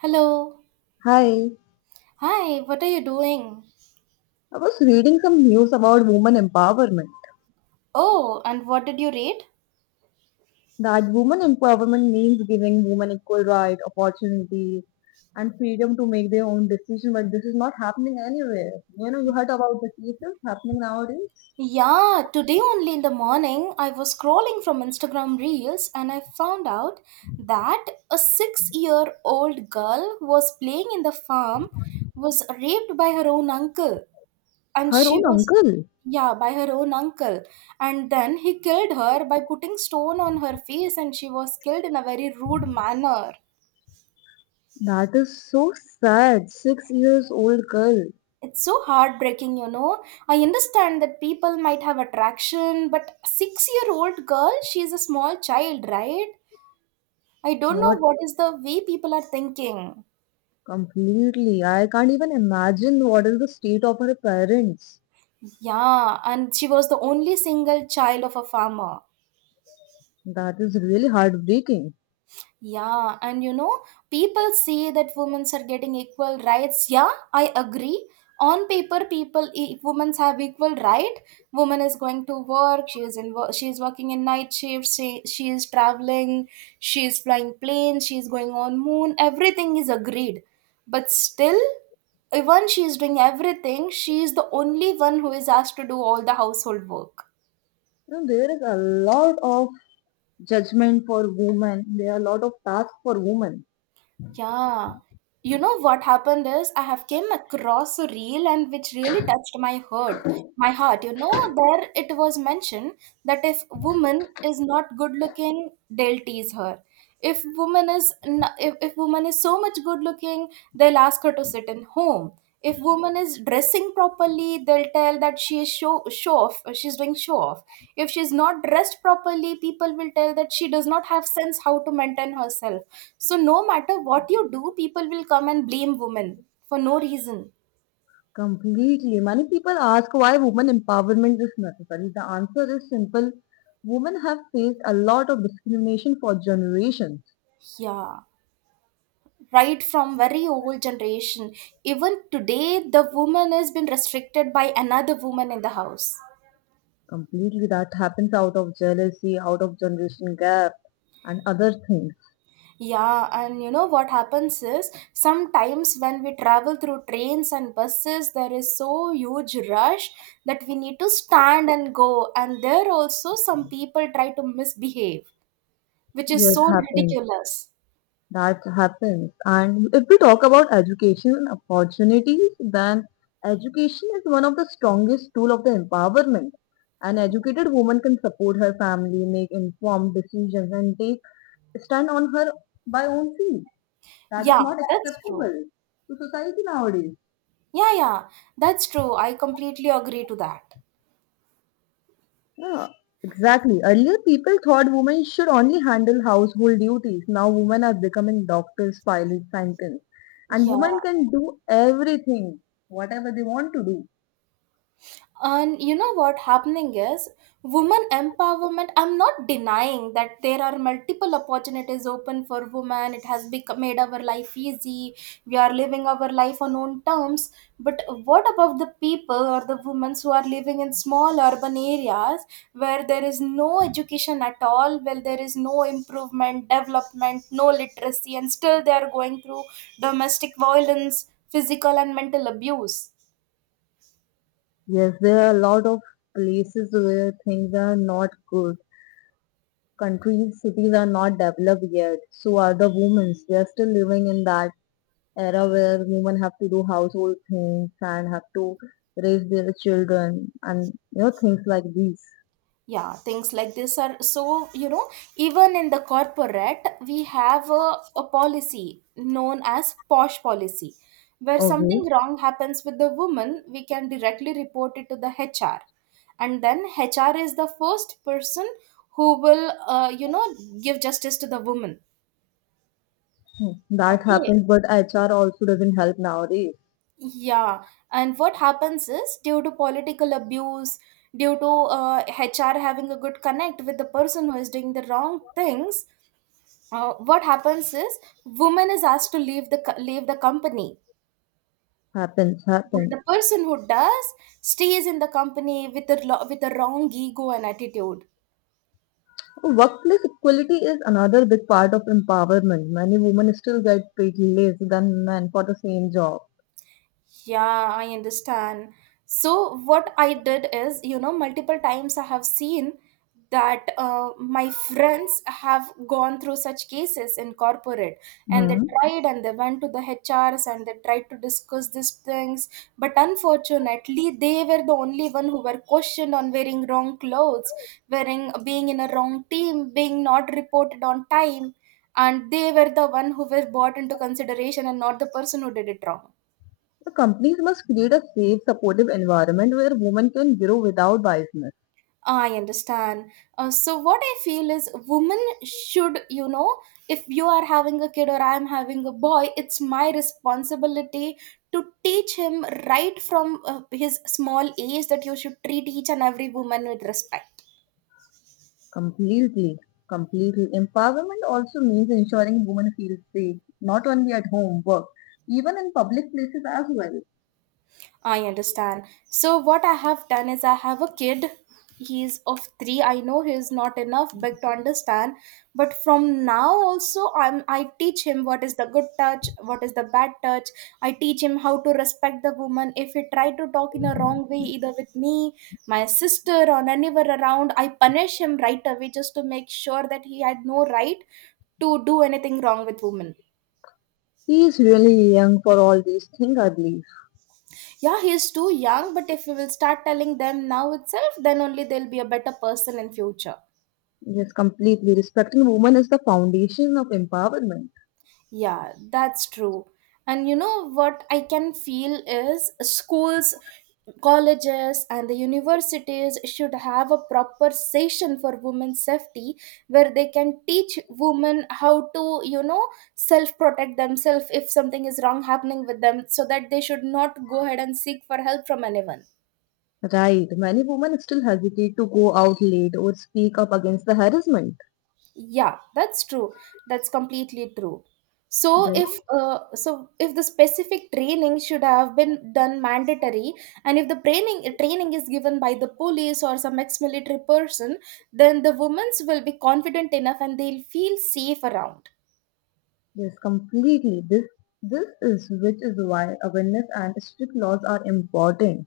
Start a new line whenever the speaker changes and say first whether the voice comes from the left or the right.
right: Hello.
left: Hi,
right: Hi, what are you doing?
left: I was reading some news about women empowerment.
right: Oh, and what did you read?
left: That women empowerment means giving women equal right, opportunities, and freedom to make their own decision. But this is not happening anywhere. You know, you heard about the cases happening nowadays.
right: Yeah, today only in the morning I was scrolling from Instagram Reels and I found out that a 6-year-old girl was playing in the farm was raped by her own uncle and
left: Her
right: she
left: own
right: was
left: uncle.
right: yeah, by her own uncle. And then he killed her by putting stone on her face and she was killed in a very rude manner.
left: That is so sad. 6 years old girl.
right: It's so heartbreaking, you know. I understand that people might have attraction, but 6 year old girl, she's a small child, right? I don't know
left: What
right: what is the way people are thinking.
left: completely? I can't even imagine what is the state of her parents.
right: Yeah, and she was the only single child of a farmer.
left: That is really heartbreaking.
right: Yeah, and you know, people say that women are getting equal rights. Yeah, I agree. On paper, women have equal right. Woman is going to work. She is in. She is working in night shifts. She is traveling. She is flying planes. She is going on moon. Everything is agreed, but still, even she is doing everything. She is the only one who is asked to do all the household work.
left: You know, there is a lot of judgment for women. There are a lot of tasks for women.
right: Yeah. You know what happened is I have came across a reel and which really touched my heart. My heart, you know, there it was mentioned that if woman is not good looking, they'll tease her. If woman is so much good looking, they'll ask her to sit in home. If woman is dressing properly, they'll tell that she is show show off she's doing show off. If she's not dressed properly, people will tell that she does not have sense how to maintain herself. So no matter what you do, people will come and blame women for no reason.
left: Completely. Many people ask why women empowerment is necessary. The answer is simple. Women have faced a lot of discrimination for generations.
right: Yeah, right from very old generation, even today the woman has been restricted by another woman in the house.
left: Completely, that happens out of jealousy, out of generation gap, and other things.
right: Yeah, and you know what happens is sometimes when we travel through trains and buses, there is so huge rush that we need to stand and go. And there also some people try to misbehave, which is
left: Yes,
right: so
left: happens.
right: ridiculous.
left: That happens. And if we talk about education and opportunities, then education is one of the strongest tool of the empowerment. An educated woman can support her family, make informed decisions, and take stand on her by own feet. That is
right: Yeah,
left: not
right: that's true.
left: acceptable to society nowadays.
right: Yeah, yeah, that's true. I completely agree to that.
left: Yeah, exactly. Earlier, people thought women should only handle household duties. Now, women are becoming doctors, pilots, scientists. And women
right: Yeah.
left: can do everything, whatever they want to do.
right: And you know what happening is women empowerment. I'm not denying that there are multiple opportunities open for women. It has become made our life easy. We are living our life on own terms. But what about the people or the women who are living in small urban areas where there is no education at all, where there is no improvement, development, no literacy, and still they are going through domestic violence, physical and mental abuse?
left: Yes, there are a lot of places where things are not good. Countries, cities are not developed yet. So are the women. They are still living in that era where women have to do household things and have to raise their children and you know things like these.
right: Yeah, things like this are so, you know, even in the corporate we have a policy known as posh policy. Where something
left: Okay.
right: wrong happens with the woman, we can directly report it to the HR, and then HR is the first person who will, you know, give justice to the woman.
left: That
right: Okay.
left: happens, but HR also doesn't help nowadays.
right: Yeah, and what happens is due to political abuse, due to HR having a good connect with the person who is doing the wrong things, what happens is woman is asked to leave the company,
left: Happens,
right: but the
left: happens.
right: person who does stays in the company with a with a wrong ego and attitude.
left: Workplace equality is another big part of empowerment. Many women still get paid less than men for the same job.
right: Yeah, I understand. So what I did is, you know, multiple times I have seen that my friends have gone through such cases in corporate, and they
left: Hmm.
right: tried and they went to the HRs and they tried to discuss these things. But unfortunately, they were the only one who were questioned on wearing wrong clothes, wearing being in a wrong team, being not reported on time. And they were the one who were brought into consideration and not the person who did it wrong.
left: The companies must create a safe, supportive environment where women can grow without biasness.
right: I understand. So what I feel is women should, you know, if you are having a kid or I'm having a boy, it's my responsibility to teach him right from his small age that you should treat each and every woman with respect.
left: Completely, completely. Empowerment also means ensuring women feel safe, not only at home, work, even in public places as well.
right: I understand. So what I have done is I have a kid. He's of three. I know he is not enough big to understand, but from now also I teach him what is the good touch, what is the bad touch. I teach him how to respect the woman. If he try to talk in a wrong way, either with me, my sister, or anywhere around, I punish him right away just to make sure that he had no right to do anything wrong with women.
left: He is really young for all these things, I believe.
right: Yeah, he is too young, but if we will start telling them now itself, then only they'll be a better person in future.
left: Yes, completely. Respecting women is the foundation of empowerment.
right: Yeah, that's true. And you know what I can feel is schools, colleges, and the universities should have a proper session for women's safety where they can teach women how to, you know, self protect themselves if something is wrong happening with them so that they should not go ahead and seek for help from anyone.
left: Right. Many women still hesitate to go out late or speak up against the harassment.
right: Yeah, that's true. That's completely true. So
left: This,
right: if uh, so if the specific training should have been done mandatory, and if the training is given by the police or some ex-military person, then the women's will be confident enough and they'll feel safe around.
left: yes, completely. This is which is why awareness and strict laws are important.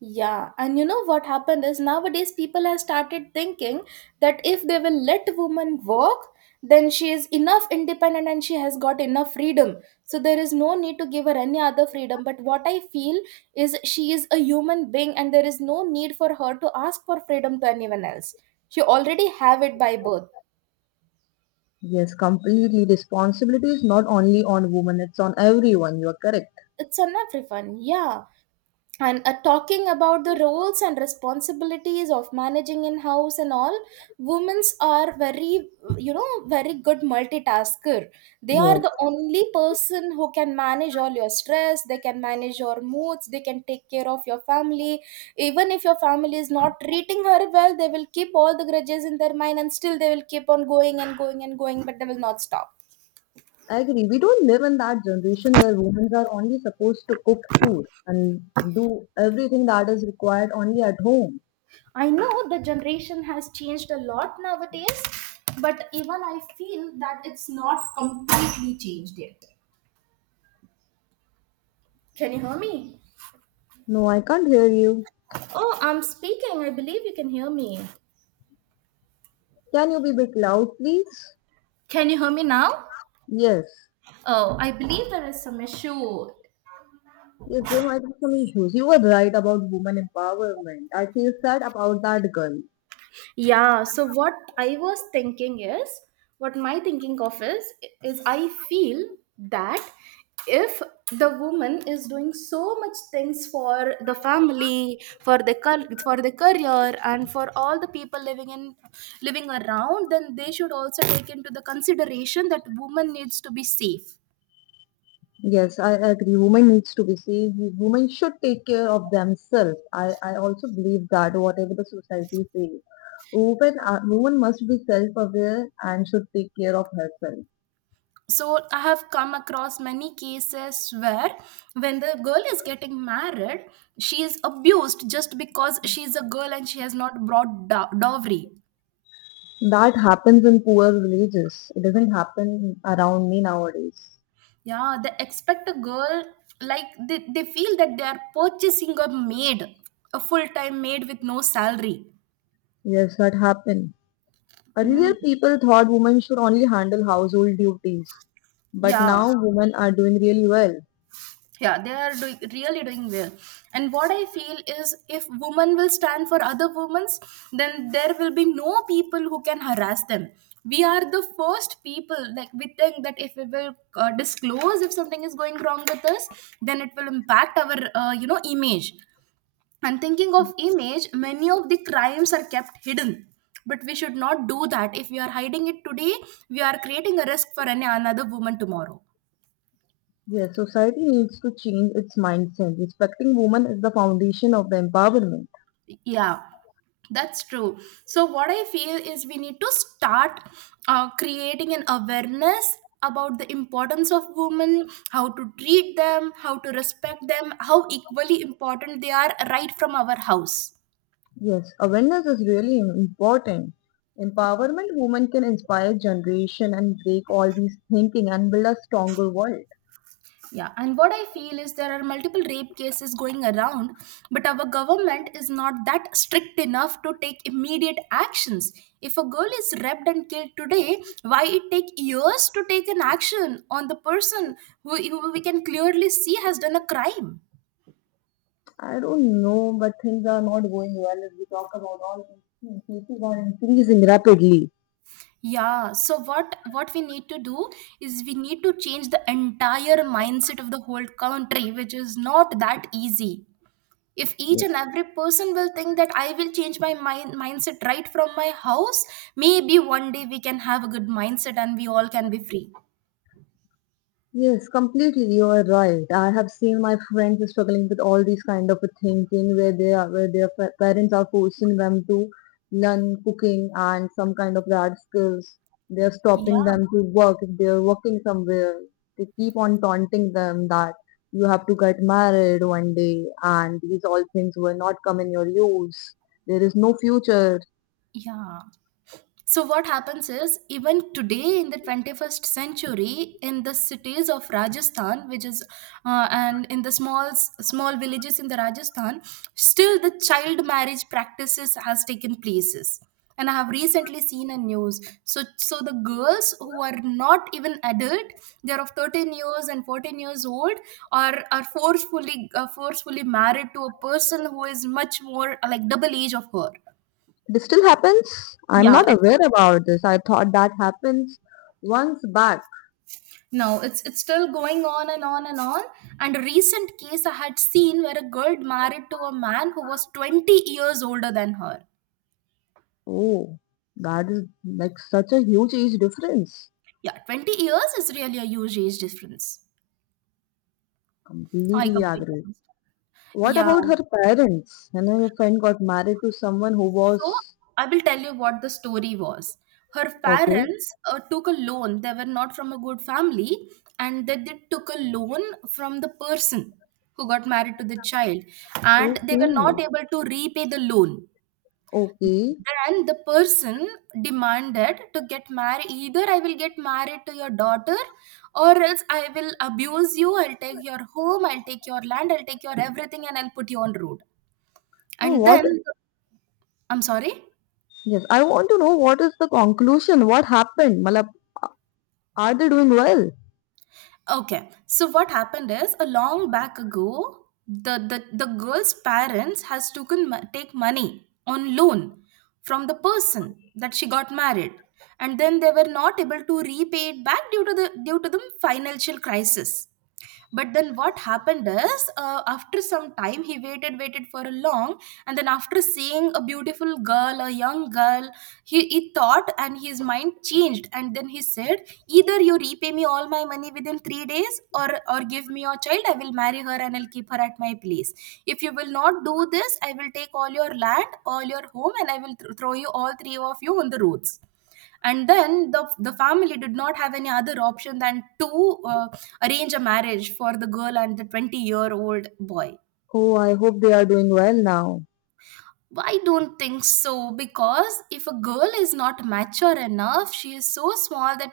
right: Yeah, and you know what happened is nowadays people have started thinking that if they will let woman work, then she is enough independent and she has got enough freedom. So there is no need to give her any other freedom. But what I feel is she is a human being and there is no need for her to ask for freedom to anyone else. She already have it by birth.
left: Yes, completely. Responsibility is not only on women; it's on everyone. You are correct.
right: It's unfair fun. Yeah. And talking about the roles and responsibilities of managing in house and all, women's are very, you know, very good multitasker. They are
left: Yes,
right: the only person who can manage all your stress. They can manage your moods. They can take care of your family. Even if your family is not treating her well, they will keep all the grudges in their mind and still they will keep on going and going and going, but they will not stop.
left: I agree. We don't live in that generation where women are only supposed to cook food and do everything that is required only at home.
right: I know the generation has changed a lot nowadays, but even I feel that it's not completely changed yet. Can you hear me?
left: No, I can't hear you.
right: Oh, I'm speaking. I believe you can hear me.
left: Can you be a bit loud, please?
right: Can you hear me now?
left: Yes.
right: Oh, I believe there is some issue.
left: Yes, there might be some issues. You were right about women empowerment. I feel sad about that girl.
right: Yeah, so what I was thinking is, what my thinking of is I feel that if the woman is doing so much things for the family, for the for the career, and for all the people living in living around, then they should also take into the consideration that woman needs to be safe.
left: Yes, I agree. Women needs to be saved. Women should take care of themselves. I also believe that whatever the society says. Women, are, women must be self-aware and should take care of herself.
right: So I have come across many cases where when the girl is getting married, she is abused just because she is a girl and she has not brought dowry.
left: That happens in poor villages. It doesn't happen around me nowadays.
right: Yeah, they expect a girl, like they feel that they are purchasing a maid, a full-time maid with no salary.
left: Yes, that happen.
right: Mm,
left: Earlier, people thought women should only handle household duties, but
right: yeah.
left: now women are doing really well.
right: Yeah, they are doing, really doing well. And what I feel is if women will stand for other women, then there will be no people who can harass them. We are the first people, like we think that if we will, disclose if something is going wrong with us, then it will impact our, you know, image. And thinking of image, many of the crimes are kept hidden. But we should not do that. If we are hiding it today, we are creating a risk for any another woman tomorrow.
left: Yes, society needs to change its mindset. Respecting women is the foundation of the empowerment.
right: Yeah, that's true. So, what I feel is we need to start creating an awareness about the importance of women, how to treat them, how to respect them, how equally important they are right from our house.
left: Yes, awareness is really important. Empowerment women can inspire generation and break all these thinking and build a stronger world.
right: Yeah, and what I feel is there are multiple rape cases going around, but our government is not that strict enough to take immediate actions. If a girl is raped and killed today, why it take years to take an action on the person who we can clearly see has done a crime?
left: I don't know, but things are not going well if we talk about all these things. Cases are increasing rapidly.
right: Yeah, so what we need to do is we need to change the entire mindset of the whole country, which is not that easy. If each and
left: Yes.
right: every person will think that I will change my mindset right from my house, maybe one day we can have a good mindset and we all can be free.
left: Yes, completely. You are right. I have seen my friends struggling with all these kind of thinking where they are, where their parents are forcing them to learn cooking and some kind of that skills. They are stopping
right: Yeah.
left: them to work if they are working somewhere. They keep on taunting them that you have to get married one day and these all things will not come in your use. There is no future.
right: Yeah. So what happens is even today in the 21st century in the cities of Rajasthan, which is and in the small small villages in the Rajasthan, still the child marriage practices has taken places. And I have recently seen a news. So the girls who are not even adult, they're of 13 years and 14 years old, are forcefully forcefully married to a person who is much more, like double age of her.
left: This still happens. I'm
right: Yeah,
left: not
right: it's—
left: aware about this. I thought that happens once back.
right: No, it's still going on and on and on. And a recent case I had seen where a girl married to a man who was 20 years older than her.
left: Oh, that is like such a huge age difference.
right: Yeah, 20 years is really a huge age difference. I
left: Completely
right: completely
left: agree.
right: understand.
left: What
right: Yeah.
left: about her parents? You know, your friend got married to someone who
right: So
left: was
right: I will tell you what the story was. Her
left: okay,
right: parents took a loan. They were not from a good family, and that they took a loan from the person who got married to the child, and they
left: okay,
right: were not able to repay the loan.
left: okay.
right: And the person demanded to get married. Either I will get married to your daughter, or else I will abuse you. I'll take your home, I'll take your land, I'll take your everything, and I'll put you on road.
left: So
right: And
left: what?
right: then— I'm sorry.
left: Yes, I want to know what is the conclusion. What happened? Malab, are they doing well?
right: Okay. So what happened is a long back ago, the girl's parents has taken take money on loan from the person that she got married, and then they were not able to repay it back due to the financial crisis. But then what happened is, after some time, he waited, waited for a long, and then after seeing a beautiful girl, a young girl, he thought and his mind changed, and then he said, either you repay me all my money within 3 days, or give me your child. I will marry her and I'll keep her at my place. If you will not do this, I will take all your land, all your home, and I will throw you all three of you on the roads. And then the family did not have any other option than to arrange a marriage for the girl and the 20-year-old boy.
left: Oh, I hope they are doing well now.
right: I don't think so, because if a girl is not mature enough, she is so small that